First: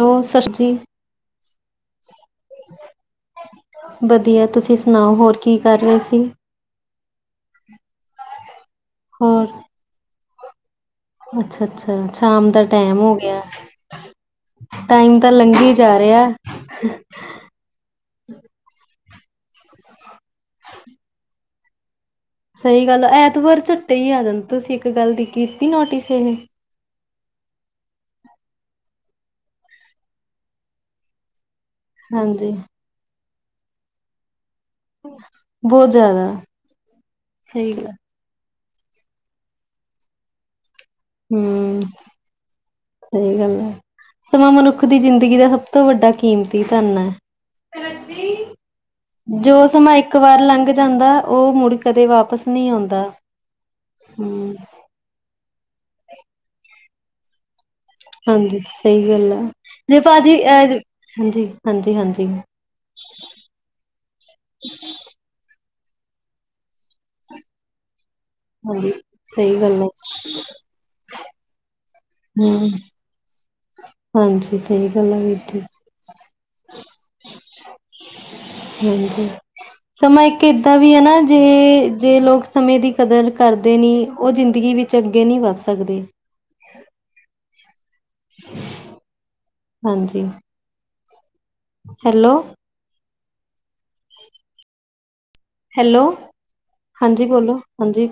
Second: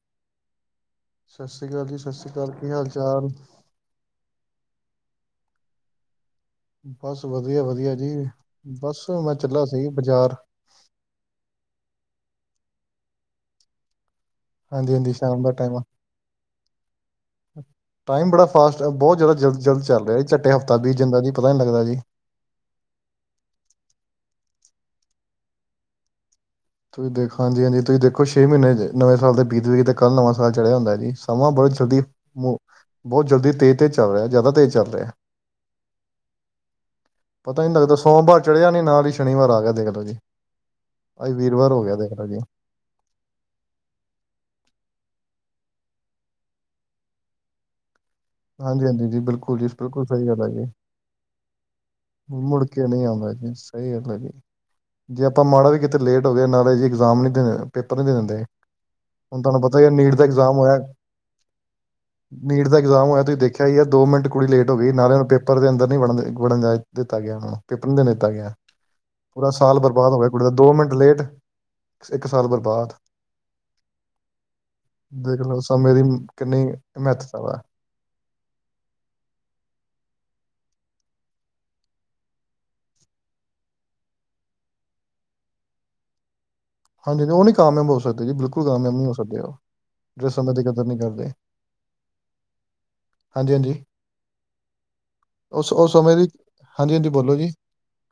Hello, ਸਤਿ ਸ਼੍ਰੀ ਸਤਿ ਸ੍ਰੀ ਅਕਾਲ ਜੀ, ਸਤਿ ਸ਼੍ਰੀ ਅਕਾਲ। ਕੀ ਹਾਲ ਚਾਲ? ਵਧੀਆ ਤੁਸੀਂ ਸੁਣਾਓ, ਹੋਰ ਕੀ ਕਰ ਰਹੇ ਸੀ? ਬਸ ਵਧੀਆ, ਵਧੀਆ ਜੀ, ਬਸ ਮੈਂ ਹੋਰ ਚਲਾ ਸੀ ਬਾਜ਼ਾਰ। ਅੱਛਾ, ਅੱਛਾ ਸ਼ਾਮ ਦਾ ਟੈਮ ਹੋ ਗਿਆ। ਹਾਂਜੀ ਹਾਂਜੀ ਟਾਈਮ ਤਾਂ ਸ਼ਾਮ ਦਾ ਲੰਘੀ ਟਾਈਮ ਆ। ਜਾ ਰਿਹਾ। ਟਾਈਮ ਬੜਾ ਫਾਸਟ ਏ, ਬਹੁਤ ਜ ਜ਼ਿਆਦਾ ਜਲਦੀ - ਜਲਦੀ ਚੱਲ ਰਿਹਾ ਜੀ, ਝੱਟੇ ਹਫ਼ਤਾ ਬੀਤ ਜਾਂਦਾ ਜੀ। ਪਤਾ ਨੀ ਲੱਗਦਾ ਜੀ। ਸਹੀ ਗੱਲ, ਐਤਵਾਰ ਝਟੇ ਹੀ ਆ ਜਾਂਦਾ, ਤੁਸੀਂ ਇੱਕ ਗੱਲ ਦੀ ਕੀਤੀ ਨੋਟਿਸ ਇਹ। ਤੁਸੀਂ ਦੇਖੋ ਹਾਂਜੀ, ਹਾਂਜੀ ਤੁਸੀਂ ਦੇਖੋ ਛੇ ਮਹੀਨੇ ਨਵੇਂ ਸਾਲ ਦੇ ਬੀਤ ਵੀ ਗਏ, ਤੇ ਕੱਲ੍ਹ ਨਵਾਂ ਸਾਲ ਚੜਿਆ ਹੁੰਦਾ ਜੀ। ਸਮਾਂ ਬਹੁਤ ਜਲਦੀ, ਹਾਂਜੀ ਬਹੁਤ ਜਲਦੀ ਤੇਜ਼ ਤੇ ਚੱਲ ਰਿਹਾ, ਜ਼ਿਆਦਾ ਤੇਜ਼ ਚੱਲ ਰਿਹਾ। ਬਹੁਤ ਜ਼ਿਆਦਾ ਪਤਾ ਸਹੀ ਨੀ ਗੱਲ ਲੱਗਦਾ, ਸੋਮਵਾਰ ਚੜਿਆ ਨੀ ਨਾਲ ਹੀ ਸ਼ਨੀਵਾਰ ਆ ਗਿਆ ਦੇਖ ਲੋ ਜੀ, ਆਜ ਵੀਰਵਾਰ ਹਮ ਹੋ ਗਿਆ ਦੇਖ ਲੋ ਜੀ। ਸਹੀ ਗੱਲ ਐ, ਸਮਾਂ ਮਨੁੱਖ ਦੀ ਜ਼ਿੰਦਗੀ ਦਾ ਸਭ ਤੋਂ ਵੱਡਾ ਕੀਮਤੀ ਤਾਨ ਐ। ਹਾਂਜੀ ਹਾਂਜੀ ਜੀ [inaudible] ਬਿਲਕੁਲ ਜੀ ਜੋ ਸਮਾਂ ਬਿਲਕੁਲ ਇੱਕ ਸਹੀ ਵਾਰ ਗੱਲ ਹੈ ਜੀ। ਲੰਘ ਜਾਂਦਾ, ਉਹ ਮੁੜ ਕਦੇ ਵਾਪਿਸ ਮੁੜ ਨੀ ਕੇ ਆਂਦਾ। ਨਹੀਂ ਆਉਂਦਾ ਸਹੀ ਗੱਲ ਐ ਜੀ, ਜੇ ਆਪਾਂ ਮਾੜਾ ਵੀ ਕਿਤੇ ਲੇਟ ਹੋ ਗਏ ਨਾਲੇ ਜੀ ਇਗਜ਼ਾਮ ਨਹੀਂ ਦੇਣੇ। ਪੇਪਰ ਨਹੀਂ ਦੇਣ ਦਿੰਦੇ, ਹਾਂਜੀ ਸਹੀ ਗੱਲ ਆ ਹੁਣ ਤੁਹਾਨੂੰ ਪਤਾ ਈ ਏ ਜੇ ਨੀਟ ਦਾ ਭਾਜੀ ਇਗਜ਼ਾਮ ਅ ਹੋਇਆ ਹਾਂਜੀ ਹਾਂਜੀ ਹਾਂਜੀ ਨੀਟ ਦਾ ਇਗਜ਼ਾਮ ਹੋਇਆ ਤੁਸੀਂ ਦੇਖਿਆ ਈ ਐ ਦੋ ਮਿੰਟ ਕੁੜੀ ਲੇਟ ਹੋ ਗਈ, ਨਾਲੇ ਉਹਨੂੰ ਪੇਪਰ ਦੇ ਅੰਦਰ ਨਹੀਂ ਵ ਬਨ ਵੜਨ ਜਾ ਦਿੱਤਾ ਗਿਆ ਉਹਨਾਂ ਨੂੰ। ਪੇਪਰ ਨੀ ਦੇਣ ਦਿੱਤਾ ਗਿਆ, ਹਾਂਜੀ ਪੂਰਾ ਸਹੀ ਸਾਲ ਗੱਲ ਹੈ ਬਰਬਾਦ ਹੋ ਗਿਆ ਕੁੜੀ ਦਾ ਦੋ ਮਿੰਟ ਲੇਟ ਇੱਕ ਸਾਲ ਹਮ ਬਰਬਾਦ। ਹਾਂਜੀ ਸਹੀ ਗੱਲ ਆ ਵੀਰ ਦੇਖ ਲੋ ਜੀ ਸਮੇ ਦੀ ਕਿੰਨੀ ਮਹਤਵ ਐ। ਹਾਂਜੀ। ਸਮਾਂ ਇੱਕ ਏਦਾਂ ਵੀ ਐ ਨਾ, ਜੇ ਜੇ ਲੋਕ ਸਮੇਂ ਦੀ ਕਦਰ ਕਰਦੇ ਨੀ ਉਹ ਜ਼ਿੰਦਗੀ ਵਿੱਚ ਚ ਅੱਗੇ ਨਹੀਂ ਵੱਧ ਸਕਦੇ। ਹਾਂਜੀ-ਹਾਂਜੀ, ਉਹ ਨਹੀਂ ਕਾਮਯਾਬ ਹੋ ਸਕਦੇ ਜੀ, ਬਿਲਕੁਲ ਕਾਮਯਾਬ ਨਹੀਂ ਹੋ ਸਕਦੇ ਉਹ ਹਾਂਜੀ। ਕਦੇ ਕਦਰ ਨਹੀਂ ਕਰਦੇ ਹੈਲੋ। ਹਾਂਜੀ-ਹਾਂਜੀ। ਉਸ ਉਸ ਹੈਲੋ ਸਮੇਂ ਦੀ, ਹਾਂਜੀ-ਹਾਂਜੀ ਹਾਂਜੀ ਬੋਲੋ ਜੀ, ਹਾਂਜੀ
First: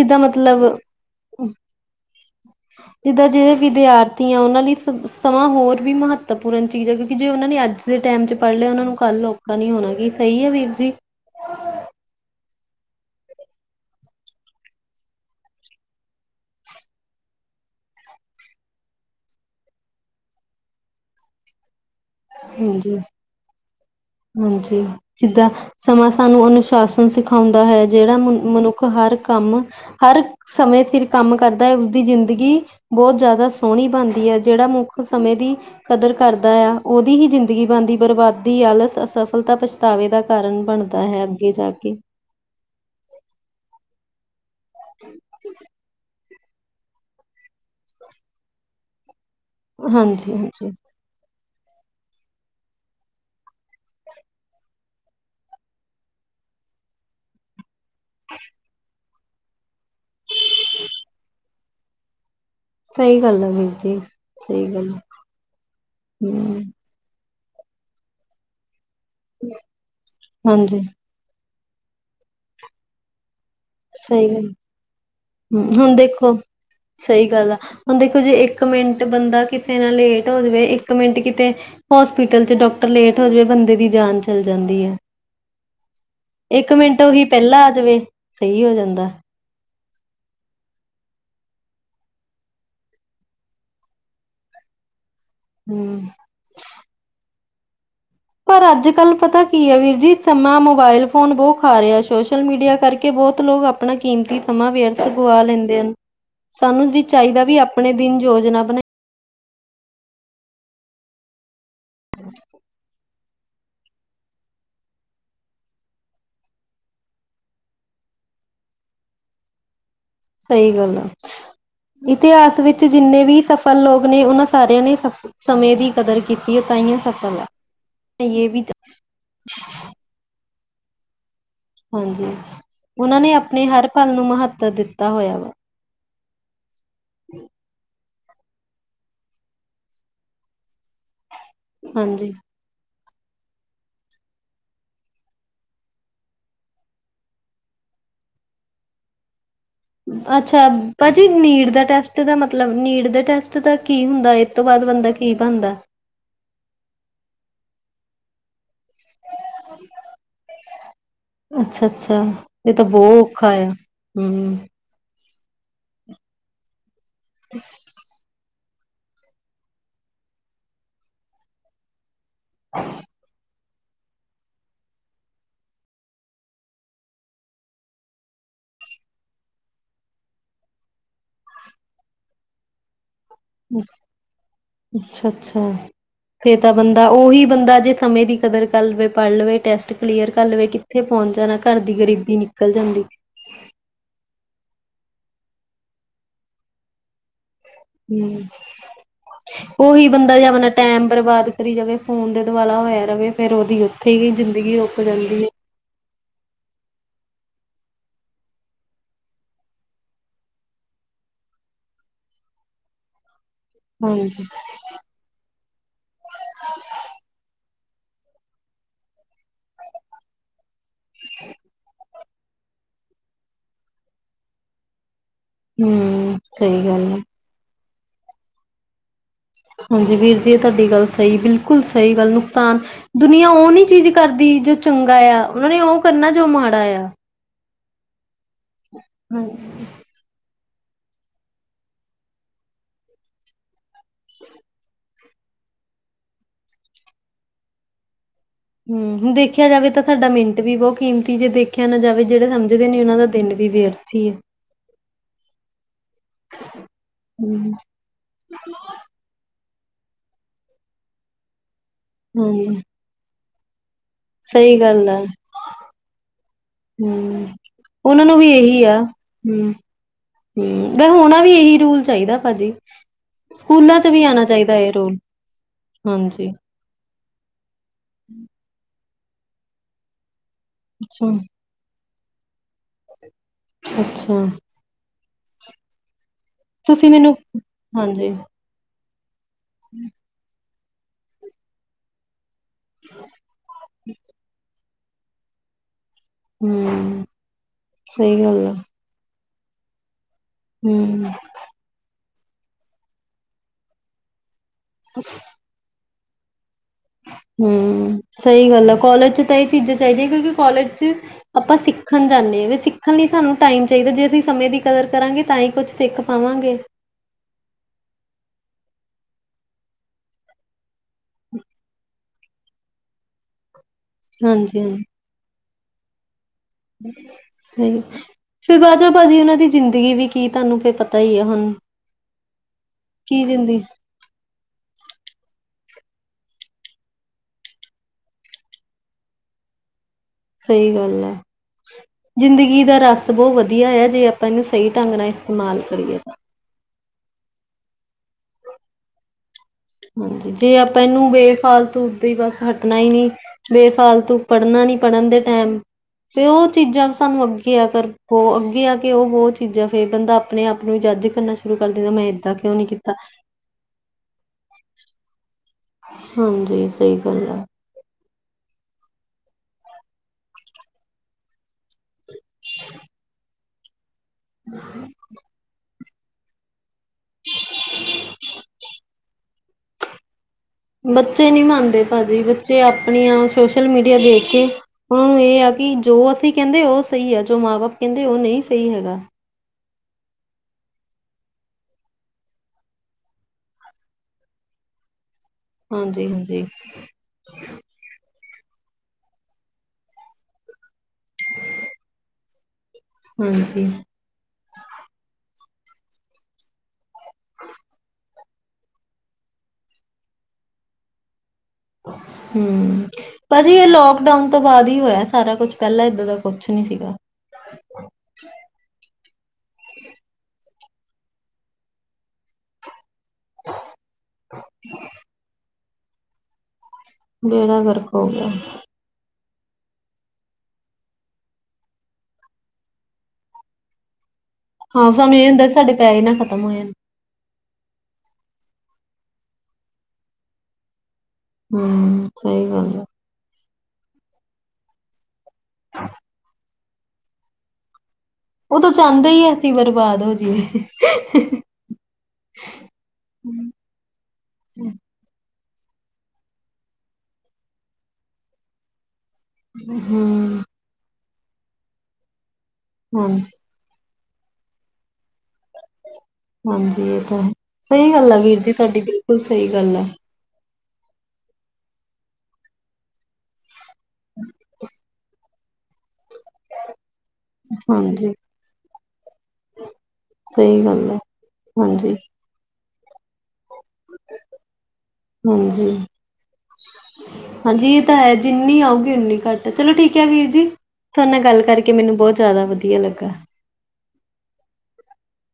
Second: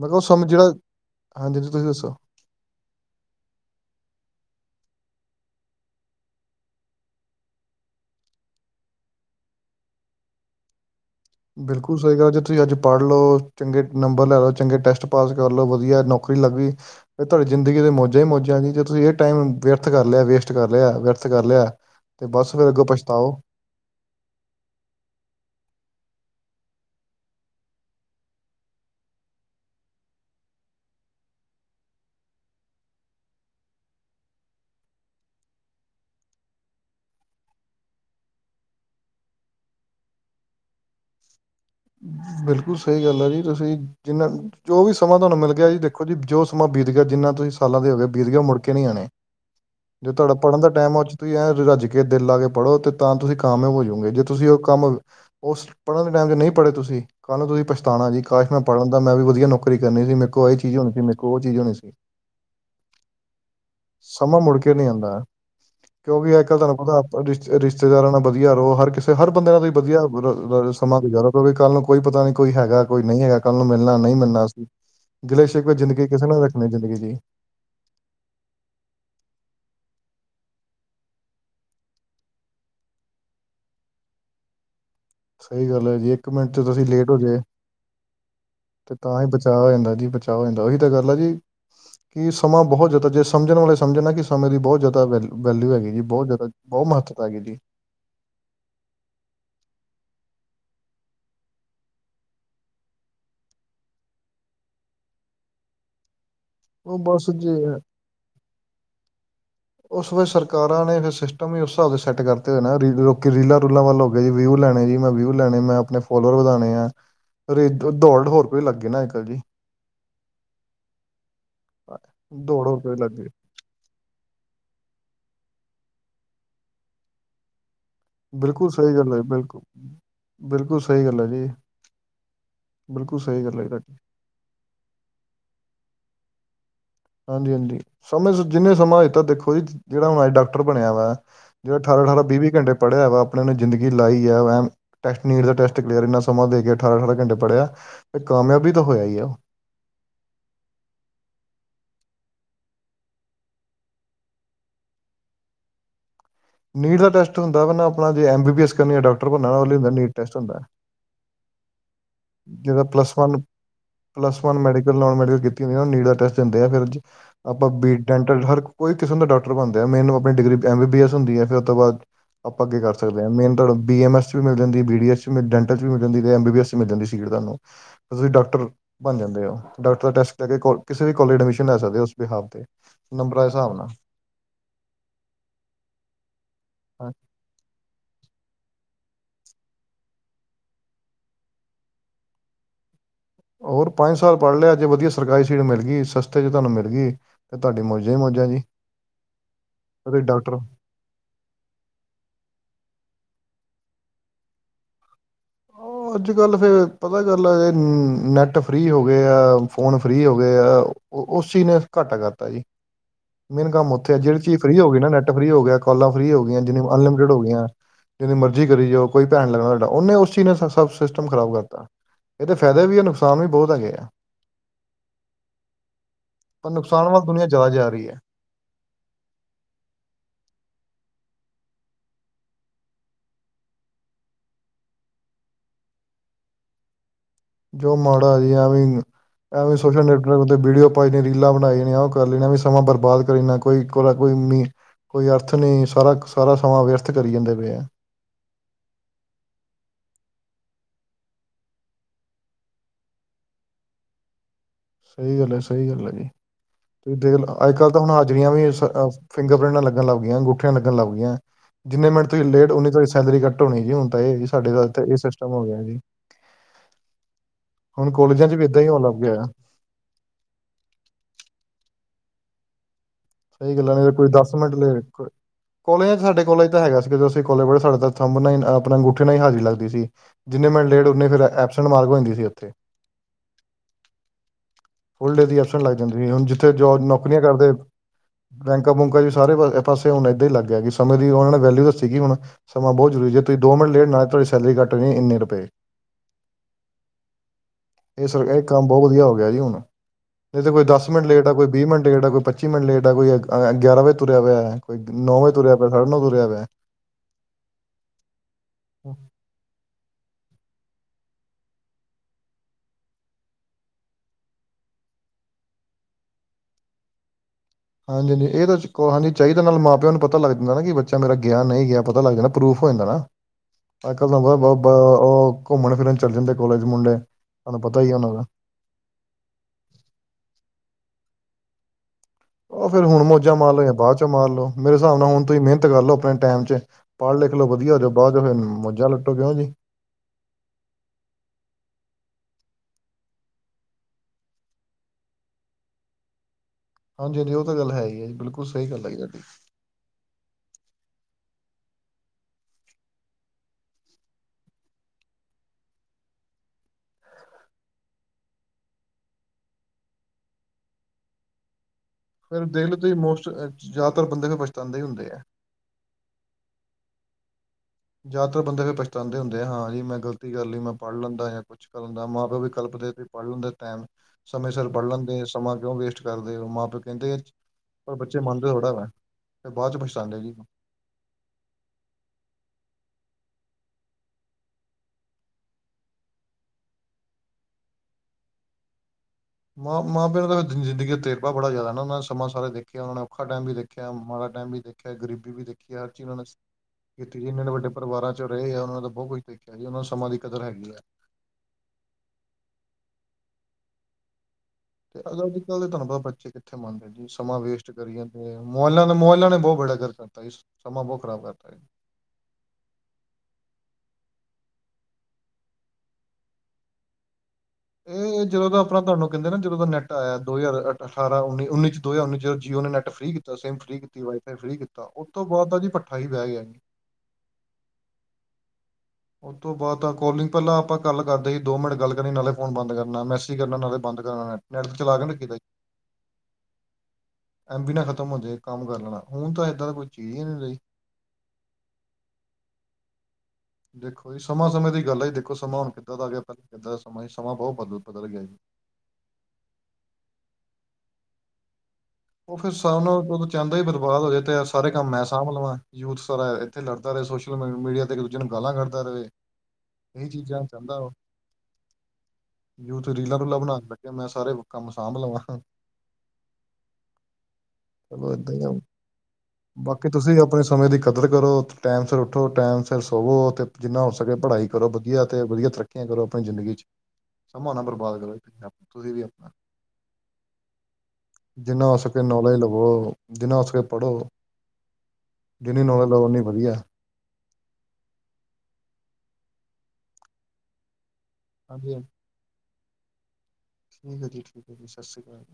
ਮੈਂ ਕਿਹਾ ਉਹ ਸਮੇਂ ਜਿਹੜਾ ਮਤਲਬ ਹਾਂਜੀ-ਹਾਂਜੀ, ਤੁਸੀਂ ਦੱਸੋ। ਜਿੱਦਾਂ ਜਿਹੜੇ ਵਿਦਿਆਰਥੀ ਆ ਉਹਨਾਂ ਲਈ ਸਮਾਂ ਹੋਰ ਵੀ ਮਹੱਤਵਪੂਰਨ ਚੀਜ਼ ਐ, ਕਿਉਂਕਿ ਜੇ ਉਹ ਨੇ ਅੱਜ ਦੇ ਟਾਈਮ ਚ ਪੜ੍ਹ ਲਿਆ, ਉਹਨਾਂ ਨੂੰ ਕੱਲ੍ਹ ਔਕਾ ਨਹੀਂ ਹੋਣਾ ਕੀ ਸਹੀ ਐ ਵੀਰ ਜੀ। ਬਿਲਕੁਲ ਸਹੀ ਗੱਲ, ਜੇ ਤੁਸੀਂ ਅੱਜ ਪੜ੍ਹ ਲਉ ਚੰਗੇ ਨੰਬਰ ਲੈ ਲੋ, ਚੰਗੇ ਟੈਸਟ ਪਾਸ ਕਰ ਲੋ, ਵਧੀਆ ਨੌਕਰੀ ਲੱਗ ਗਈ। ਫੇਰ ਤੁਹਾਡੀ ਜ਼ਿੰਦਗੀ ਦੇ ਮੌਜਾਂ ਹੀ ਮੌਜਾਂ ਜੀ, ਜੇ ਤੁਸੀਂ ਇਹ ਟਾਈਮ ਵਿਅਰਥ ਕਰ ਲਿਆ ਵੇਸਟ ਕਰ ਲਿਆ ਵਿਅਰਥ ਕਰ ਲਿਆ। ਤੇ ਬਸ ਫੇਰ ਅੱਗੋਂ ਹਾਂਜੀ ਪਛਤਾਓ। ਹਾਂਜੀ, ਸਿੱਦਾਂ ਸਮਾਂ ਸਾਨੂੰ ਅਨੁਸ਼ਾਸਨ ਸਿਖਾਉਂਦਾ ਐ, ਜਿਹੜਾ ਮ ਮਨੁੱਖ ਹਰ ਕੰਮ ਹਰ ਸਮੇਂ ਸਿਰ ਕੰਮ ਕਰਦਾ ਐ ਉਸਦੀ ਜ਼ਿੰਦਗੀ ਬਹੁਤ ਜ਼ਿਆਦਾ ਸੋਹਣੀ ਬਣਦੀ ਐ, ਜਿਹੜਾ ਮੁੱਖ ਸਮੇ ਦੀ ਕਦਰ ਕਰਦਾ ਆ ਉਹਦੀ ਹੀ ਜ਼ਿੰਦਗੀ ਬਣਦੀ ਬਰਬਾਦੀ ਆਲਸ ਅਸਫਲਤਾ ਪਛਤਾਵੇ ਦਾ ਕਾਰਨ ਬਣਦਾ ਐ ਅੱਗੇ ਜਾ ਕੇ। ਬਿਲਕੁਲ ਸਹੀ ਗੱਲ ਐ ਜੀ ਤੁਸੀਂ ਜਿੰਨਾ ਜੋ ਵੀ ਸਮਾਂ ਤੁਹਾਨੂੰ ਮਿਲ ਗਿਆ ਜੀ ਦੇਖੋ ਜੀ ਜੋ ਬੀਤ ਗਿਆ ਜਿੰਨਾ ਤੁਸੀਂ ਸਾਲਾਂ ਦੇ ਹੋ ਗੇ ਬੀਤ ਗਿਆ ਮੁੜ ਕੇ ਨਹੀਂ ਆਣੇ, ਜੇ ਹਾਂਜੀ ਤੁਹਾਡਾ ਪੜਨ ਦਾ ਹਾਂਜੀ ਟੈਮ ਤੁਸੀਂ ਐਂ ਰੱਜ ਕੇ ਦਿਲ ਆ ਕੇ ਪੜ੍ਹੋ ਤੇ ਤਾਂ ਤੁਸੀਂ ਕਾਮਯਾਬ ਹੋਜਊਗੇ ਜੇ ਤੁਸੀਂ ਉਹ ਕੰਮ ਉਸ ਪੜ੍ਹਨ ਦੇ ਟਾਈਮ ਚ ਨਹੀਂ ਪੜ੍ਹੇ ਤੁਸੀਂ, ਕੱਲ੍ਹ ਨੂੰ ਤੁਸੀਂ ਪਛਤਾਣਾ ਜੀ ਕਾਸ਼ ਮੈਂ ਪੜ੍ਹਨ ਦਾ ਮੈਂ ਵੀ ਵਧੀਆ ਨੋ ਨੌਕਰੀ ਕਰਨੀ ਸੀ ਮੇਰੇ ਕੋ ਇਹਹੀ ਚੀਜ਼ ਹੋਣੀ ਸੀ ਮੇਰੇ ਕੋ ਉਹ ਚੀਜ਼ ਵੀ ਹੋਣੀ ਸੀ। ਸਹੀ ਗੱਲ ਆ ਵੀਰ ਜੀ ਸਮਾਂ ਮੁੜ ਸਹੀ ਕੇ ਨਹੀਂ ਗੱਲ ਆਂਦਾ ਕਿਉਂਕਿ ਅੱਜ ਕੱਲ੍ਹ ਹਮ ਤੁਹਾਨੂੰ ਪਤਾ ਰਿਸ਼ ਰਿਸ਼ਤੇਦਾਰਾਂ ਨਾਲ ਵਧੀਆ ਰਹੋ ਹਰ ਕਿਸੇ ਹਰ ਬੰਦੇ ਨਾਲ ਤੁਹੀ ਵਦੀਆਂ ਰ ਰ ਹਾਂਜੀ ਸਮਾਂ [unintelligible] ਕਿਉਂਕਿ ਕੱਲ ਨੂੰ ਕੋਈ ਪਤਾ ਨੀ ਕੋਈ ਹੈਗਾ ਕੋਈ ਨਹੀਂ ਹੈਗਾ। ਕੱਲ ਨੂੰ ਮਿਲਣਾ ਨਹੀਂ ਸਹੀ ਮਿਲਣਾ, ਗੱਲ ਗਿੱਲੇ ਹਮ ਸ਼ਿਕਵੇ ਹੁਣ ਜ਼ਿੰਦਗੀ ਕਿਸੇ ਦੇਖੋ ਨਾਲ ਰੱਖਣੀ ਜ਼ਿੰਦਗੀ ਜ [unintelligible] ਹੁਣ ਦੇਖੋ ਜੀ ਇੱਕ ਮਿੰਟ ਬੰਦਾ ਕਿਥੇ ਨਾਲ ਲੇਟ ਹੋ ਜਾਵੇ ਇੱਕ ਮਿੰਟ ਕਿਤੇ ਹੋਸਪੀਟਲ ਚ ਡਾਕਟਰ ਲੇਟ ਹੋ ਜਾਵੇ ਬੰਦੇ ਦੀ ਜਾਨ ਚੱਲ ਜਾਂਦੀ ਐ। ਸਹੀ ਗੱਲ ਐ ਜੀ ਇੱਕ ਮਿੰਟ ਚ ਤੁਸੀਂ ਲੇਟ ਹੋ ਉਹੀ ਜੇ, ਪਹਿਲਾਂ ਆ ਜਾਵੇ ਸਹੀ ਹੋ ਤੇ ਜਾਂਦਾ ਤਾਂ ਹੀ ਬਚਾ ਹੋ ਜਾਂਦਾ ਜੀ ਬਚਾ ਹੋ ਜਾਂਦਾ ਉਹੀ ਤਾਂ ਗੱਲ ਐ ਜੀ। ਕਿ ਸਮਾਂ ਬਹੁਤ ਜ਼ਿਆਦਾ ਜੇ ਸਮਝਣ ਵਾਲੇ ਸਮਝਣਾ ਕਿ ਸਮੇਂ ਦੀ ਬੋਤ ਜ਼ਿਆਦਾ ਵੈਲ ਗੱਲ ਹੈਗੀ ਐ ਜੀ ਹਮ ਬੋਤ ਜ਼ਿਆਦਾ ਬਹੁਤ ਮਹੱਤਤਾ ਹੈਗੀ ਜੀ। ਪਰ ਅੱਜ ਕੱਲ ਪਤਾ ਕੀ ਐ ਵੀਰ ਜੀ ਸਮਾਂ ਮੋਬਾਇਲ ਫੋਨ ਬੋ ਖਾ ਰਿਹਾ ਸੋਸ਼ਲ ਮੀਡੀਆ ਕਰਕੇ ਬੋਤ ਲੋਕ ਆਪਣਾ ਕੀਮਤੀ ਸਮਾਂ ਵਿਅਰਥ ਗੁਆ ਲੈਂਦੇ ਨੇ ਸਾਨੂੰ ਉਹ ਵੀ ਬਸ ਚਾਹੀਦਾ ਜੇ ਵੀ ਆਪਣੇ ਤਿੰਨ ਯੋਜਨਾ ਆਪਣਾ ਉਸ ਵੇ ਸਰਕਾਰਾਂ ਨੇ ਫਿਰ ਸਿਸਟਮ ਈ ਉਸ ਹਿਸਾਬ ਦੇ ਸੈੱਟ ਕਰਤੇ ਹੋਏ ਨੇ ਰ ਰੀਲਾਂ ਰੂਲਾਂ ਵੱਲ ਵਿਊ ਲੈਣੇ ਜੀ ਮੈ ਵਿਊ ਲੈਣੇ ਮੈਂ ਆਪਣੇ ਫੋਲੋਅਰ ਵਧਾਣੇ ਆ। ਰੇ ਦੋਲਡ ਹੋਰ ਕੋਈ ਲੱਗੇ ਨਾ ਅਜ ਕੱਲ੍ਹ ਜੀ। ਸਹੀ ਗੱਲ ਐ, ਇਤਿਹਾਸ ਦੌੜ ਹੋਰ ਵਿੱਚ ਕੋਈ ਲੱਗ ਜਿੰਨੇ ਗਈ ਵੀ ਪਰ ਲੋਕ ਨੇ ਉਹਨਾਂ ਸਾਰਿਆਂ ਨੇ, ਸਮੇਂ ਦੀ ਕਦਰ ਕੀਤੀ ਐ ਤਈਓ ਸਫਲ ਐ। ਬਿਲਕੁਲ ਸਹੀ ਗੱਲ ਐ ਜੀ, ਬਿਲਕੁਲ ਬਿਲਕੁਲ ਸਈ ਗੱਲ ਐ ਜੀ। ਹਾਂਜੀ, ਬਿਲਕੁਲ ਉਹਨਾਂ ਨੇ ਸਹੀ ਗੱਲ ਹੈ ਆਪਣੇ ਜੀ ਤੁਹਾਡੀ ਹਰ ਪਲ ਨੂੰ ਮਹੱਤਵ ਦਿੱਤਾ ਹੋਇਆ। ਹਾਂਜੀ ਹਾਂਜੀ, ਸਮੇਂ ਜਿੰਨੇ ਸਮਾਂ ਦਿੱਤਾ ਦੇਖੋ ਜੀ ਜਿਹੜਾ ਹੁਣ ਅੱਜ ਡਾਕਟਰ ਬਣਿਆ ਜਿਹੜ ਅਠਾਰਾਂ ਅਠਾਰਾਂ ਹਾਂਜੀ ਵੀਹ ਵੀਹ ਘੰਟੇ ਪੜ੍ਹਿਆ ਵਾ ਆਪਣਿਆ ਨਾਲ ਜ਼ਿੰਦਗੀ ਲਾਈ ਐ। ਟੈਸਟ ਨੀਡ ਦਾ ਟੈਸਟ ਕਲੀਅਰ ਇੰਨਾ ਸਮਾਂ ਦੇ ਕੇ ਅਠਾਰਾਂ ਅਠਾਰਾਂ ਘੰਟੇ ਪੜ੍ਹਿਆ, ਤੇ ਕਾਮਯਾਬੀ ਤਾਂ ਹੋਇਆ ਈ ਆ। ਅੱਛਾ ਭਾਜੀ ਨੀਟ ਦਾ ਟੈਸਟ ਦਾ ਮਤਲਬ ਨੀਟ ਦੇ ਟੈਸਟ ਦਾ ਕੀ ਹੁੰਦਾ ਐ। ਤੋਂ ਬਾਦ ਬੰਦਾ ਕੀ ਬਣਦਾ? ਨੀਟ ਦਾ ਟੈਸਟ ਹੁੰਦਾ ਆਪਣਾ ਜੇ ਐਮ ਬੀ ਐਸੀ ਕਰਨੀ ਡਾਕਟਰ ਬਣਨਾ ਨੀਟ ਟੈਸਟ ਹੁੰਦਾ। ਅੱਛਾ ਅੱਛਾ, ਇਹ ਜਿਹਦਾ ਤਾਂ ਪਲੱਸ ਬਹੁਤ ਵਨ ਔਖਾ ਆ ਪਲੱਸ ਵਨ ਹੂੰ। ਮੈਡੀਕਲ ਨੋਨ ਮੈਡੀਕਲ ਕੀਤੀ ਨੀਟ ਦਾ ਟੈਸਟ ਦਿੰਦੇ ਆ, ਫਿਰ ਆਪਾਂ ਬੀ ਡੈਂਟਲ ਹਰ ਕੋਈ ਕਿਸਮ ਦਾ ਡਾਕਟਰ ਬਣਦਾ ਮੈਨ ਆਪਣੀ ਐੱ ਬੀ ਬੀ ਐੱਸ ਹੁੰਦੀ ਐ ਫਿਰ ਉਹ ਤੋਂ ਬਾਦ ਆਪਾਂ ਅੱਗੇ ਕਰ ਸਕਦੇ ਆ ਮੇਨ ਤੁਹਾਡਾ ਬੀ ਐਮ ਐਸ ਚ ਵੀ ਮਿਲ ਜਾਂਦੀ ਬੀ ਡੀ ਐਸ ਚ ਵੀ ਮਿਲ ਜਾਂਦੀ ਤੇ ਐਮ ਬੀ ਐੱਸ ਚ ਮਿਲ ਜਾਂਦੀ। ਤੁਹਾਨੂੰ ਤੁਸੀਂ ਡਾਕਟਰ ਬਣ ਜਾਂਦੇ ਆ ਡਕਟਰ ਦਾ ਟੈਸਟ ਕਿਸੇ ਵੀ ਕੋਲਜ ਐਡਮਿਸ਼ਨ ਲੈ ਸਕਦੇ [unintelligible] ਨੰਬਰਾਂ ਦੇ ਹਿਸਾਬ ਨਾਲ ਅੱਛਾ ਅੱਛਾ, ਫੇਰ ਤਾਂ ਬੰਦਾ ਉਹੀ ਬੰਦਾ ਜੇ ਸਮੇ ਦੀ ਕਦਰ ਕਰ ਲਵੇ ਪੜ੍ਹ ਲਵੇ ਟੈਸਟ ਕਲੀਅਰ ਕਰ ਲਵੇ। ਉੱਥੇ ਪਹੁੰਚ ਜਾਣਾ ਘਰ ਦੀ ਗਰੀਬੀ ਨਿਕਲ ਜਾਂਦੀ ਹੋਰ ਪੰਜ ਸਾਲ ਪੜ੍ਹ ਲਿਆ ਅਜੇ ਵਧੀਆ ਸਰਕਾਰੀ ਸੀਟ ਮਿਲ ਗਈ ਸਸਤੇ ਚ ਤੁਹਾਨੂੰ ਮਿਲ ਗਈ। ਤੇ ਤੁਹਾਡੀ ਮੌਜੇ ਈ ਮੌਜਾ ਹਮ ਜੀ ਉਹੀ ਕਦੇ ਬੰਦਾ ਜੇ ਡਾਕਟਰ ਆਪਣਾ ਟੈਮ ਬਰਬਾਦ ਕਰੀ ਜਾਵੇ ਫੋਨ ਦੇ ਦੁਆਲਾ ਹੋਇਆ ਰਹੇ ਫੇਰ ਉਹਦੀ ਉਥੇ ਹੀ ਜ਼ਿੰਦਗੀ ਰੁਕ ਜਾਂਦੀ ਐ। ਅੱਜ ਕੱਲ ਫਿਰ ਪਤਾ ਚੱਲ ਆ ਜੇ ਨੈਟ ਫ੍ਰਰੀ ਹੋ ਗਏ ਆ ਫੋਨ ਫ੍ਰੀ ਹੋ ਗਏ ਆ। ਉਸ ਚੀਜ ਨੇ ਘੱਟਾ ਕਰਤਾ ਜੀ। [inaudible] ਮੇਨ ਕੰਮ ਉਥੇ ਆ ਜਿਹੜੀ ਹਾਂਜੀ ਚੀਜ਼ ਫ੍ਰੀ ਹੋ ਗਈ ਨੈਟ ਫ੍ਰੀ ਹੋ ਗਿਆ ਕਾਲਾਂ ਫ੍ਰੀ ਹੋ ਗਿਆਂ ਜਿਵੇ ਅਨਲਿਮਟਿਡ ਹੋ ਗਈਆਂ। ਜਿੰਨੀ ਮਰਜ਼ੀ ਕਰੀ ਜਾਓ [unintelligible] ਉਹ ਨੇ ਉਸ ਚੀਜ਼ ਨੇ ਸਭ ਸਿਸਟਮ ਖਰਾਬ ਕਰਤਾ, ਇਹਦੇ ਫਾਇਦੇ ਵੀ ਆ ਨੁਕਸਾਨ ਵੀ ਬਹੁਤ ਹੈਗੇ ਆ। ਹੂੰ, ਪਰ ਸਹੀ ਗੱਲ ਨੁਕਸਾਨ ਹੈ। ਵੱਲ ਦੁਨੀਆਂ ਜ਼ਿਆਦਾ ਜਾ ਰੀ ਐ। ਹਾਂਜੀ ਵੀਰ ਜੀ ਤੁਹਾਡੀ ਗੱਲ ਸਹੀ ਬਿਲਕੁਲ ਸਹੀ ਗੱਲ ਨੁਕਸਾਨ ਦੁਨੀਆਂ ਉਹ ਨੀ ਚੀਜ਼ ਕਰਦੀ ਜੋ ਚੰਗਾ ਆ ਉਹਨਾ ਨੇ ਉਹ ਕਰਨਾ ਜੋ ਮਾੜਾ ਆ। ਜੋ ਮੜਾ ਜੀ ਏਵੇ ਆ ਹਾਂਜੀ। ਦੇ ਵੀਡੀਓ ਪਾਈ ਜਾਣੀ ਰੀਲਾਂ ਬਣਾਈਆਂ ਉਹ ਕਰ ਲੈ ਵੀ ਸਮਾਂ ਬਰਬਾਦ ਕਰੀਨਾ ਕੋਈ ਕੋ ਕੋਈ ਕੋਈ ਅਰਥ ਨੀ ਸਾਰਾ ਸਾਰਾ ਸਮਾਂ ਵਿਅਰਥ ਕਰੀ ਜਾਂਦੇ ਪਏ ਨੇ। ਹੂੰ ਦੇਖਿਆ ਜਾਵੇ ਤਾਂ ਸਾਡਾ ਮਿੰਟ ਵੀ ਬਹੁਤ ਕੀਮਤੀ ਜੇ ਦੇਖਿਆ ਨਾ ਜਾਵੇ ਜਿਹੜੇ ਸਮਝਦੇ ਨੇ ਉਹਨਾਂ ਦਾ ਤਿੰਨ ਵੀ ਵਿਅਰਥ ਹੀ ਆ। ਸਹੀ ਗੱਲ ਹੈ, ਸਹੀ ਗੱਲ ਹੈ ਜੀ ਤੁ ਦੇਖ ਹੂੰ। ਅੱਜ ਕੱਲ੍ਹ ਤਾਂ ਹੁਣ ਹਾਜਰੀਆਂ ਵੀ ਫਿੰਗਰਿੰਪਟਾਂ ਲੱਗਣ ਲੱਗ ਗਈਆਂ ਗੂਠੀਆਂ ਲੱਗ ਲੱਗ ਪਈਆਂ, ਜਿੰਨੇ ਮਿੰਟ ਤੁਸੀਂ ਲੇਟ ਹੂੰ, ਉਨੀ ਤੁਹਾਡੀ ਸੈਲਰੀ ਕਟ ਕੱਟ ਹੋਣੀ ਜੀ ਹੁਣ ਤਾਂ ਇਹ ਸਾਡੇ ਇਹ ਸਿਸਟਮ ਹੋ ਗਿਆ ਜੀ। ਹਮ, ਹੁਣ ਉਹਨਾਂ ਨੂੰ ਕਾਲਜਾਂ ਵੀ 'ਚ ਇਹੀ ਇੱਦਾਂ ਹੀ ਆ ਹੋਣ ਲੱਗ ਗਿਆ ਹਮ ਹਮ ਹੋਣਾ ਵੀ ਇਹੀ ਰੂਲ ਚਾਹੀਦਾ ਭਾਜੀ। ਸਹੀ ਗੱਲਾਂ ਸਕੂਲਾਂ ਚ ਨੇ ਵੀ ਕੋਈ ਆਣਾ ਦਸ ਮਿੰਟ ਚਾਹੀਦਾ ਇਹ ਲੇਟ ਰੂਲ ਕੋਲਜਾਂ ਚ ਸਾਡੇ ਹਾਂਜੀ, ਕੋਲ ਤਾਂ ਹੈਗਾ ਸੀਂ ਕੋਲੇਜ ਸਾਡੇ ਥਭ ਆਪ ਅਗੂਠ ਨਾਲ ਹਾਜ਼ਰੀ ਲਗਦੀ ਸੀ, ਜਿੰਨੇ ਮਿੰਟ ਲੇਟ ਉਨੇ ਅੱਛਾ, ਫਿਰ ਐਪ ਮਾਰਕ ਹੁੰਦੀ ਸੀ ਉੱਥੇ। ਅੱਛਾ। ਫੁਲ ਡੇ ਦੀ ਐਪਸੇਂਟ ਲੱਗ ਜਾਂਦੀ ਸੀ, ਹੁਣ ਜੀ ਤੁਸੀਂ ਮੈਨੂੰ, ਹਾਂਜੀ। ਬੈਂਕਾ ਬੁੰਕਾ ਜੀ ਸਾਰੇ ਪਾਸ ਪਾਸੇ ਹੁਣ ਏਦਾਂ ਹੀ ਲੱਗ ਗਿਆ, ਸਮੇਂ ਦੀ ਉਹਨਾਂ ਨੇ ਵੈਲਿਊ ਦੱਸੀ ਕਿ ਹੁਣ ਸਮਾਂ ਬਹੁਤ ਜ਼ੂਰੁਰੀ ਜੇ ਤੁਸੀ ਦੋ ਮਿੰਨਟ ਲੇਟ ਨਾਲੇ ਤੁਹਾਡੀ ਸੈਲਰੀ ਕੱਟ ਹੋ ਜਾਣੀ, ਇਨੇ ਰੁਪਏ ਹੂੰ ਇਹ ਸਹੀ ਸਰ ਇਹ ਗੱਲ ਆ ਕੰਮ ਬਹੁਤ ਵਧੀਆ ਹੋ ਗਿਆ ਜੀ ਹੁਣ। ਏ ਤਾਂ ਕੋਈ ਦਸ ਮਿੰਟ ਹੂੰ ਲੇਟ ਆ, ਕੋਈ ਵੀਹ ਮਿੰਟ ਲੇਟ ਆ, ਕੋਈ ਪੱਚੀ ਮਿੰਟ ਲੇਟ ਆ, ਕੋਈ ਗਿਆਰਾਂ ਵਜੇ ਤੁਰਿਆ ਹੋਇਆ ਐ ਕੋਈ ਨੌ ਵਜੇ ਤੁਰਿਆ, ਕੋਈ ਸਾਢੇ ਨੌ ਤੁਰਿਆ ਪਿਆ। ਹਮ, ਸਹੀ ਗੱਲ ਆ ਹੈ। ਕੋਲਜ ਚ ਤਾਂ ਇਹ ਚੀਜ਼ਾਂ ਚਾਹੀਦੀਆਂ, ਕਿਉਂਕਿ ਕਾਲਜ ਚ ਆਪਾ ਸਿੱਖਣ ਜਾਂਨੇ ਹਾਂ ਵੀ ਸਿੱਖਣ ਲਈ ਸਾਨੂੰ ਟਾਈਮ ਚਾਹੀਦਾ ਜੇ ਅਸੀਂ ਸਮੇਂ ਦੀ ਕਦਰ ਕਰਾਂਗੇ ਤਾਂ ਹੀ ਕੁੱਛ ਸਿੱਖ ਪਾਵਾਂਗੇ। ਹਾਂਜੀ-ਹਾਂਜੀ, ਏ ਤਾਂ ਕੋਹ ਚਾਹੀਦਾ ਨਾਲ ਮਾਂ ਪਿਓ ਨੂੰ ਪਤਾ ਲੱਗ ਜਾਂਦਾ ਨਾ ਕਿ ਬੱਚਾ ਮੇਰਾ ਗਿਆ ਨਹੀਂ ਗਿਆ ਪਤਾ ਲੱਗਦਾ ਨਾ। ਪਰੂਫ ਹੋ ਜਾਂਦਾ ਨਾ [inaudible] ਹਾਂਜੀ ਹਾਂਜੀ ਘੁੰਮਣ ਫਿਰਨ ਚੱਲ ਜਾਂਦੇ ਕੋਲਜ ਮੁੰਡੇ ਤੁਹਾਨੂੰ ਸਹੀ ਪਤਾ ਹੀ ਹੈ, ਉਹਨਾਂ ਦਾ। ਫਿਰ ਬਾਚੋਂ ਭਾਜੀ ਉਹਨਾਂ ਦੀ ਜ਼ਿੰਦਗੀ ਵੀ ਕੀ ਤੁਹਾਨੂੰ ਫਿਰ ਪਤਾ ਹੀ ਆ ਹੁਣ ਉਹ ਫਿਰ ਹੁਣ ਕੀ ਮੋਜਾਂ ਮਾਰ ਜ਼ਿੰਦਗੀ ਲਈ ਜਾਂ ਬਾਅਦ ਚੋਂ ਮਾਰ ਲੋ ਮੇਰੇ ਹਿਸਾਬ ਨਾਲ ਹੁਣ ਤੁਸੀਂ ਮਿਹਨਤ ਕਰ ਲੋ ਆਪਣੇ ਟੈਮ ਚ। ਪੜ੍ਹ ਲਿਖ ਲੋ ਵਧੀਆ ਜਾ ਬਾਅਦ ਚ ਫਿਰ ਮੋਝਾਂ ਲੁਟੇਗੇ, ਕਿਉਂ ਜੀ? ਸਹੀ ਗੱਲ ਐ। ਜ਼ਿੰਦਗੀ ਦਾ ਰਸ ਬਹੁਤ ਵਧੀਆ ਹੈ, ਜੇ ਆਪਾਂ ਇਹਨੂੰ ਸਹੀ ਢੰਗ ਨਾਲ ਇਸਤੇਮਾਲ ਕਰੀਏ ਤਾਂ। ਹਾਂਜੀ ਹਾਂਜੀ, ਉਹ ਤਾਂ ਗੱਲ ਹੈ ਹੀ ਹੈ ਜੀ ਬਿਲਕੁਲ ਸਹੀ ਗੱਲ ਹੈ ਜੀ ਤੁਹਾਡੀ। ਹਾਂਜੀ, ਜੇ ਆਪਾਂ ਇਹਨੂੰ ਬੇਫਾਲਤੂ ਦੀ ਬਸ ਹਟਣਾ ਹੀ ਨਹੀ ਬੇਫਾਲਤੂ ਪੜਨਾ ਨੀ ਪੜਨ ਦੇ ਟਾਈਮ ਤੇ ਉਹ ਚੀਜ਼ਾਂ ਸਾਨੂੰ ਅੱਗੇ ਆ ਕਰ ਅੱਗੇ ਆ ਕੇ ਬਹੁਤ ਚੀਜ਼ਾਂ ਫੇਰ ਬੰਦਾ ਆਪਣੇ ਆਪ ਨੂੰ ਵੀ ਜੱਜ ਕਰਨਾ ਸ਼ੁਰੂ ਕਰ ਦਿੰਦਾ ਮੈਂ ਫਿਰ ਕਿਉਂ ਨੀ ਦੇਖ ਲੋ ਕੀਤਾ ਤੁਸੀਂ ਮੋਸਟ ਜ ਜ਼ਿਆਦਾਤਰ ਬੰਦੇ ਪਛਤਾਉਂਦੇ ਹੀ ਹੁੰਦੇ ਆ। ਹਾਂਜੀ, ਸਹੀ ਗੱਲ ਆ। ਜਾਯਦਾਤਰ ਬੰਦੇ ਕੋ ਪਛਤਾਉਦੇ ਹੁੰਦੇ ਆ, ਹਾਂ ਜੀ ਮੈਂ ਗਲਤੀ ਕਰ ਲਈ ਮੈਂ ਪੜ੍ਹ ਲੈਂਦਾ ਜਾਂ ਕੁ ਕੁੱਛ ਕਰਨ ਦਾ ਮਾਂ-ਪਿਓ ਵੀ ਕਲਪਦੇ ਦੇ ਪੜ ਲੈਂਦੇ ਟੈਮ ਸਮੇਂ ਸਿਰ ਪੜ੍ਹ ਲੈਂਦੇ ਸਮਾਂ ਕਿਉਂ ਵੇਸਟ ਕਰਦੇ ਹੋ ਮਾਂ ਪਿਓ ਜ਼ਿੰਦਗੀ ' ਪਰ ਬੱਚੇ ਮੰਨਦੇ ਥੋੜ੍ਹਾ ਨੇ ਹੈ ਅਤੇ ਬਾਦ 'ਚ ਪਛਤਾਉਂਦੇ ਜੀ ਬੱਚੇ ਨਹੀਂ ਮੰਨਦੇ ਭਾਜੀ, ਬੱਚੇ ਆਪਣੀਆਂ ਸੋਸ਼ਲ ਮੀਡੀਆ ਦੇਖਕੇ ਉਹਨਾਂ ਨੂੰ ਇਹ ਆ ਕਿ ਜੋ ਅਸੀਂ ਕਹਿੰਦੇ ਉਹ ਸਹੀ ਆ, ਜੋ ਮਾਂ ਬਾਪ ਕਹਿੰਦੇ ਉਹ ਨਹੀਂ ਸਹੀ ਹੈਗਾ- ਮਾਂ ਮਾਂ ਪਿਓ ਨੇ ਤਾਂ ਫ ਜ਼ਿੰਦਗੀ ਦਾ ਤੇਰਬਾ ਬੜਾ ਜ਼ਿਆਦਾ ਨਾ ਉਹ ਨੇ ਸਮਾਂ ਸਾਰੇ ਦੇਖਿਆ ਉਹਨਾਂ ਨੇ ਔਖਾ ਟੈਮ ਵੀ ਦੇਖਿਆ ਮਾੜਾ ਟੈਮ ਵੀ ਦੇਖਿਆ ਦੇਖਿਆ ਗਰੀਬੀ ਵੀ ਦੇਖੀ ਹਰ ਚੀਜ਼ ਹਾਂਜੀ ਓਹਨਾ ਨੇ ਹਾਂਜੀ ਕੀਤੀ ਜੀ ਇਹਨਾਂ ਨੇ ਵੱਡੇ ਪਰਿਵਾਰਾਂ ਚੋਂ ਰਹੇ ਆ, ਉਹਨਾਂ ਦਾ ਬਹੁ ਕੁਝ ਦੇਖਿਆ ਜੀ ਉਹਨਾਂ ਨੂੰ ਸਮਾਂ ਦੀ ਕਦਰ ਹੈਗੀ ਆ। ਹਾਂਜੀ। [unintelligible] ਬੱਚੇ ਕਿੱਥੇ ਜੀ ਸਮਾਂ ਵੇਸਟ ਕਰੀ ਜਾਂਦੇਆ, ਤੇ ਮੋਆਯਲਾਂ ਦੇ ਮੋਆਯਲਾਂ ਨੇ ਬੋਹ ਬੇੜਾ ਗਰਕ ਕਰਤਾ ਜੀ। ਸਮਾਂ ਬਓ ਖਰਾਬ ਕਰਤਾ। ਹੁੰ। ਭਾਜੀ, ਇਹ ਲੋਕਡਾਊਨ ਤੋਂ ਬਾਦ ਹੀ ਹੋਇਆ ਸਾਰਾ ਕੁਛ ਪਹਿਲਾਂ ਏਦਾਂ ਦਾ ਕੁਛ ਨੀ ਸੀਗਾ। ਇਹ ਜਦੋਂ ਦਾ ਆਪਣਾ ਤੁਹਾਨੂੰ ਕਹਿੰਦੇ ਨਾ ਜਦੋਂ ਦਾ ਨੈਟ ਆਯਾ ਦੋ ਹਜ਼ਾਰ ਅਠਾਰਾਂ ਉੱਨੀ ਉੱਨੀ 'ਚ ਦੋ ਹਜ਼ਾਰ ਉੱਨੀ'ਚ ਜਦੋਂ ਜੀਓ ਨੇ ਨੈਟ ਫ੍ਰੀ ਕੀਤਾ ਸਿਮ ਫਰੀ ਕੀਤੀ, ਵਾਈ ਫਾਈ ਫ੍ਰੀ ਕੀਤਾ ਉਸ ਤੋਂ ਬਾਅਦ ਤਾਂ ਜੀ ਭੱਠਾ ਹੀ ਬਹਿ ਗਿਆ। ਬੇੜਾ ਗਰਕ ਹੋ ਗਯਾ। ਉਹ ਤੋਂ ਬਾਅਦ ਤਾਂ ਕੋਲਿੰਗ ਪਹਿਲਾਂ ਆਪਾਂ ਗੱਲ ਕਰਦੇ ਸੀ ਦੋ ਮਿੰਟ ਗੱਲ ਕਰਨੀ ਨਾਲੇ ਫ਼ੋਨ ਬੰਦ ਕਰਨਾ, ਮੈਸੇਜ ਕਰਨਾ ਨਾਲੇ ਬੰਦ ਕਰਨਾ। ਨੈਟ ਤੇ ਹਾਂ, ਚਲਾ ਕੇ ਨਾ ਸਾਨੂੰ ਏ ਰੱਖੀਦਾ ਹੁੰਦਾ ਸਾਡੇ ਪੈਸੇ ਨਾ ਖਤਮ ਹੋ ਜਾਨ। ਐਮ ਬੀ ਨਾ ਖਤਮ ਹੁੰਦੇ ਕੰਮ ਕਰ ਲੈਣਾ ਹੁਣ, ਤਾਂ ਏਦਾਂ ਤਾਂ ਕੋਈ ਚੀਜ਼ ਹੀ ਨੀਂ ਰਯੀ। ਹੁੰ, ਸਹੀ ਗੱਲ ਆ। ਦੇਖੋ ਜੀ ਸਮਾਂ ਸਮੇ ਦੀ ਗੱਲਏ ਦੇਖੋ ਸਮਾਂ ਹੁਣ ਕਿੱਦਾਂ ਦਾ ਆ ਗਿਆ, ਪਹਿਲਾਂ ਕਿੱਦਾਂ ਦਾ ਸਮਾਂ ਸੀ ਸਮਾਂ ਬੋਤ ਬਦਲ ਬਦਲ ਗੇਆ ਜੀ। ਓ ਤਾਂ ਚਾਂਦਾ ਈ ਅੱਸੀ ਬਰਬਾਦ ਹੋ ਜਾਈਏ। [unintelligible] ਓ ਫਿਰ [unintelligible] ਚਾਂਦਾ ਈ ਬਰਬਾਦ ਹੋਜੇ ਤੇ ਏ ਸਾਰੇ ਕੰਮ ਮੈਂ ਸਾਂਬ ਲਵਾਂ। ਯੂਥ ਸਾਰਾ ਇੱਥੇ ਲੜਦਾ ਰੇ ਸੋਸ਼ਲ ਮੀਡੀਆ ਤੇ ਦੂਜੇ ਨੂੰ ਗਾਲਾਂ ਕਢਦਾ ਰਵੇ। ਏ ਹੂੰ, ਚੀਜ਼ਾਂ ਚਾਂਦਾ ਓ, ਯੂਥ ਹਾਂਜੀ, ਰੀਲਾਂ-ਰੁਲਾਂ ਬਨਾਨ ਬੈ ਤੇ ਮੈਂ ਸਾਰੇ ਕੰਮ ਸਾਂਭ ਲਵਾਂ। ਹਾਂਜੀ, ਇਹ ਤਾਂ ਹੈ ਸਹੀ ਗੱਲ ਚਲੋ ਐ ਇਦਾਂ ਵੀਰ ਜੀ, ਤੁਹਾਡੀ ਬਿਲਕੁਲ ਸਹੀ ਗੱਲ ਐ। ਅਪਨੇ ਸਮੇਂ ਦੀ ਕਦਰ ਕਰੋ ਟੈਮ ਸਿਰ ਉੱਠੋ, ਟੈਮ ਸਿਰ ਸੋਵੋ, ਤੇ ਜਿੰਨਾ ਹੋ ਸਕੇ ਪੜ੍ਹਾਈ ਕਰੋ ਵਧੀਆ ਤੇ ਵਧੀਆ ਤਰੱਕੀਆਂ ਕਰੋ ਅਪਨੀ ਜਿਦੰਗੀ 'ਚ। ਸਮਾਂ ਨਾਂ ਬਰਬਾਦ ਹਾਂਜੀ ਕਰੋ ਤੁਸੀਂ ਵੀ ਅਪਣਾ। ਸਹੀ ਗੱਲ ਏ। ਜਿੰਨਾ ਹੋ ਸਕੇ ਨੌਲੇਜ ਲਵੋ, ਜਿੰਨਾ ਹੋ ਸਕੇ ਪੜੋ। ਹੁੰ-ਹੁੰ। ਹੰਜੀ, ਏ ਤਾਂ ਹੈ ਜਿੰਨੀ ਆਉਗੀ ਓਨੀ ਕੱਟ ਚਲੋ, ਠੀਕੈ ਵੀਰ ਜੀ। ਤੁਆਨੁ ਗੱਲ ਕਰਕੇ ਹਾਂਜੀ ਮੈਨੂੰ ਬੋਤ ਜਾਦਾ ਵਧੀਆ ਲੱਗਾ। ਠੀਕੈ ਜੀ, ਠੀਕੈ ਜੀ ਸਤਿ ਸ਼੍ਰੀ ਅਕਾਲ।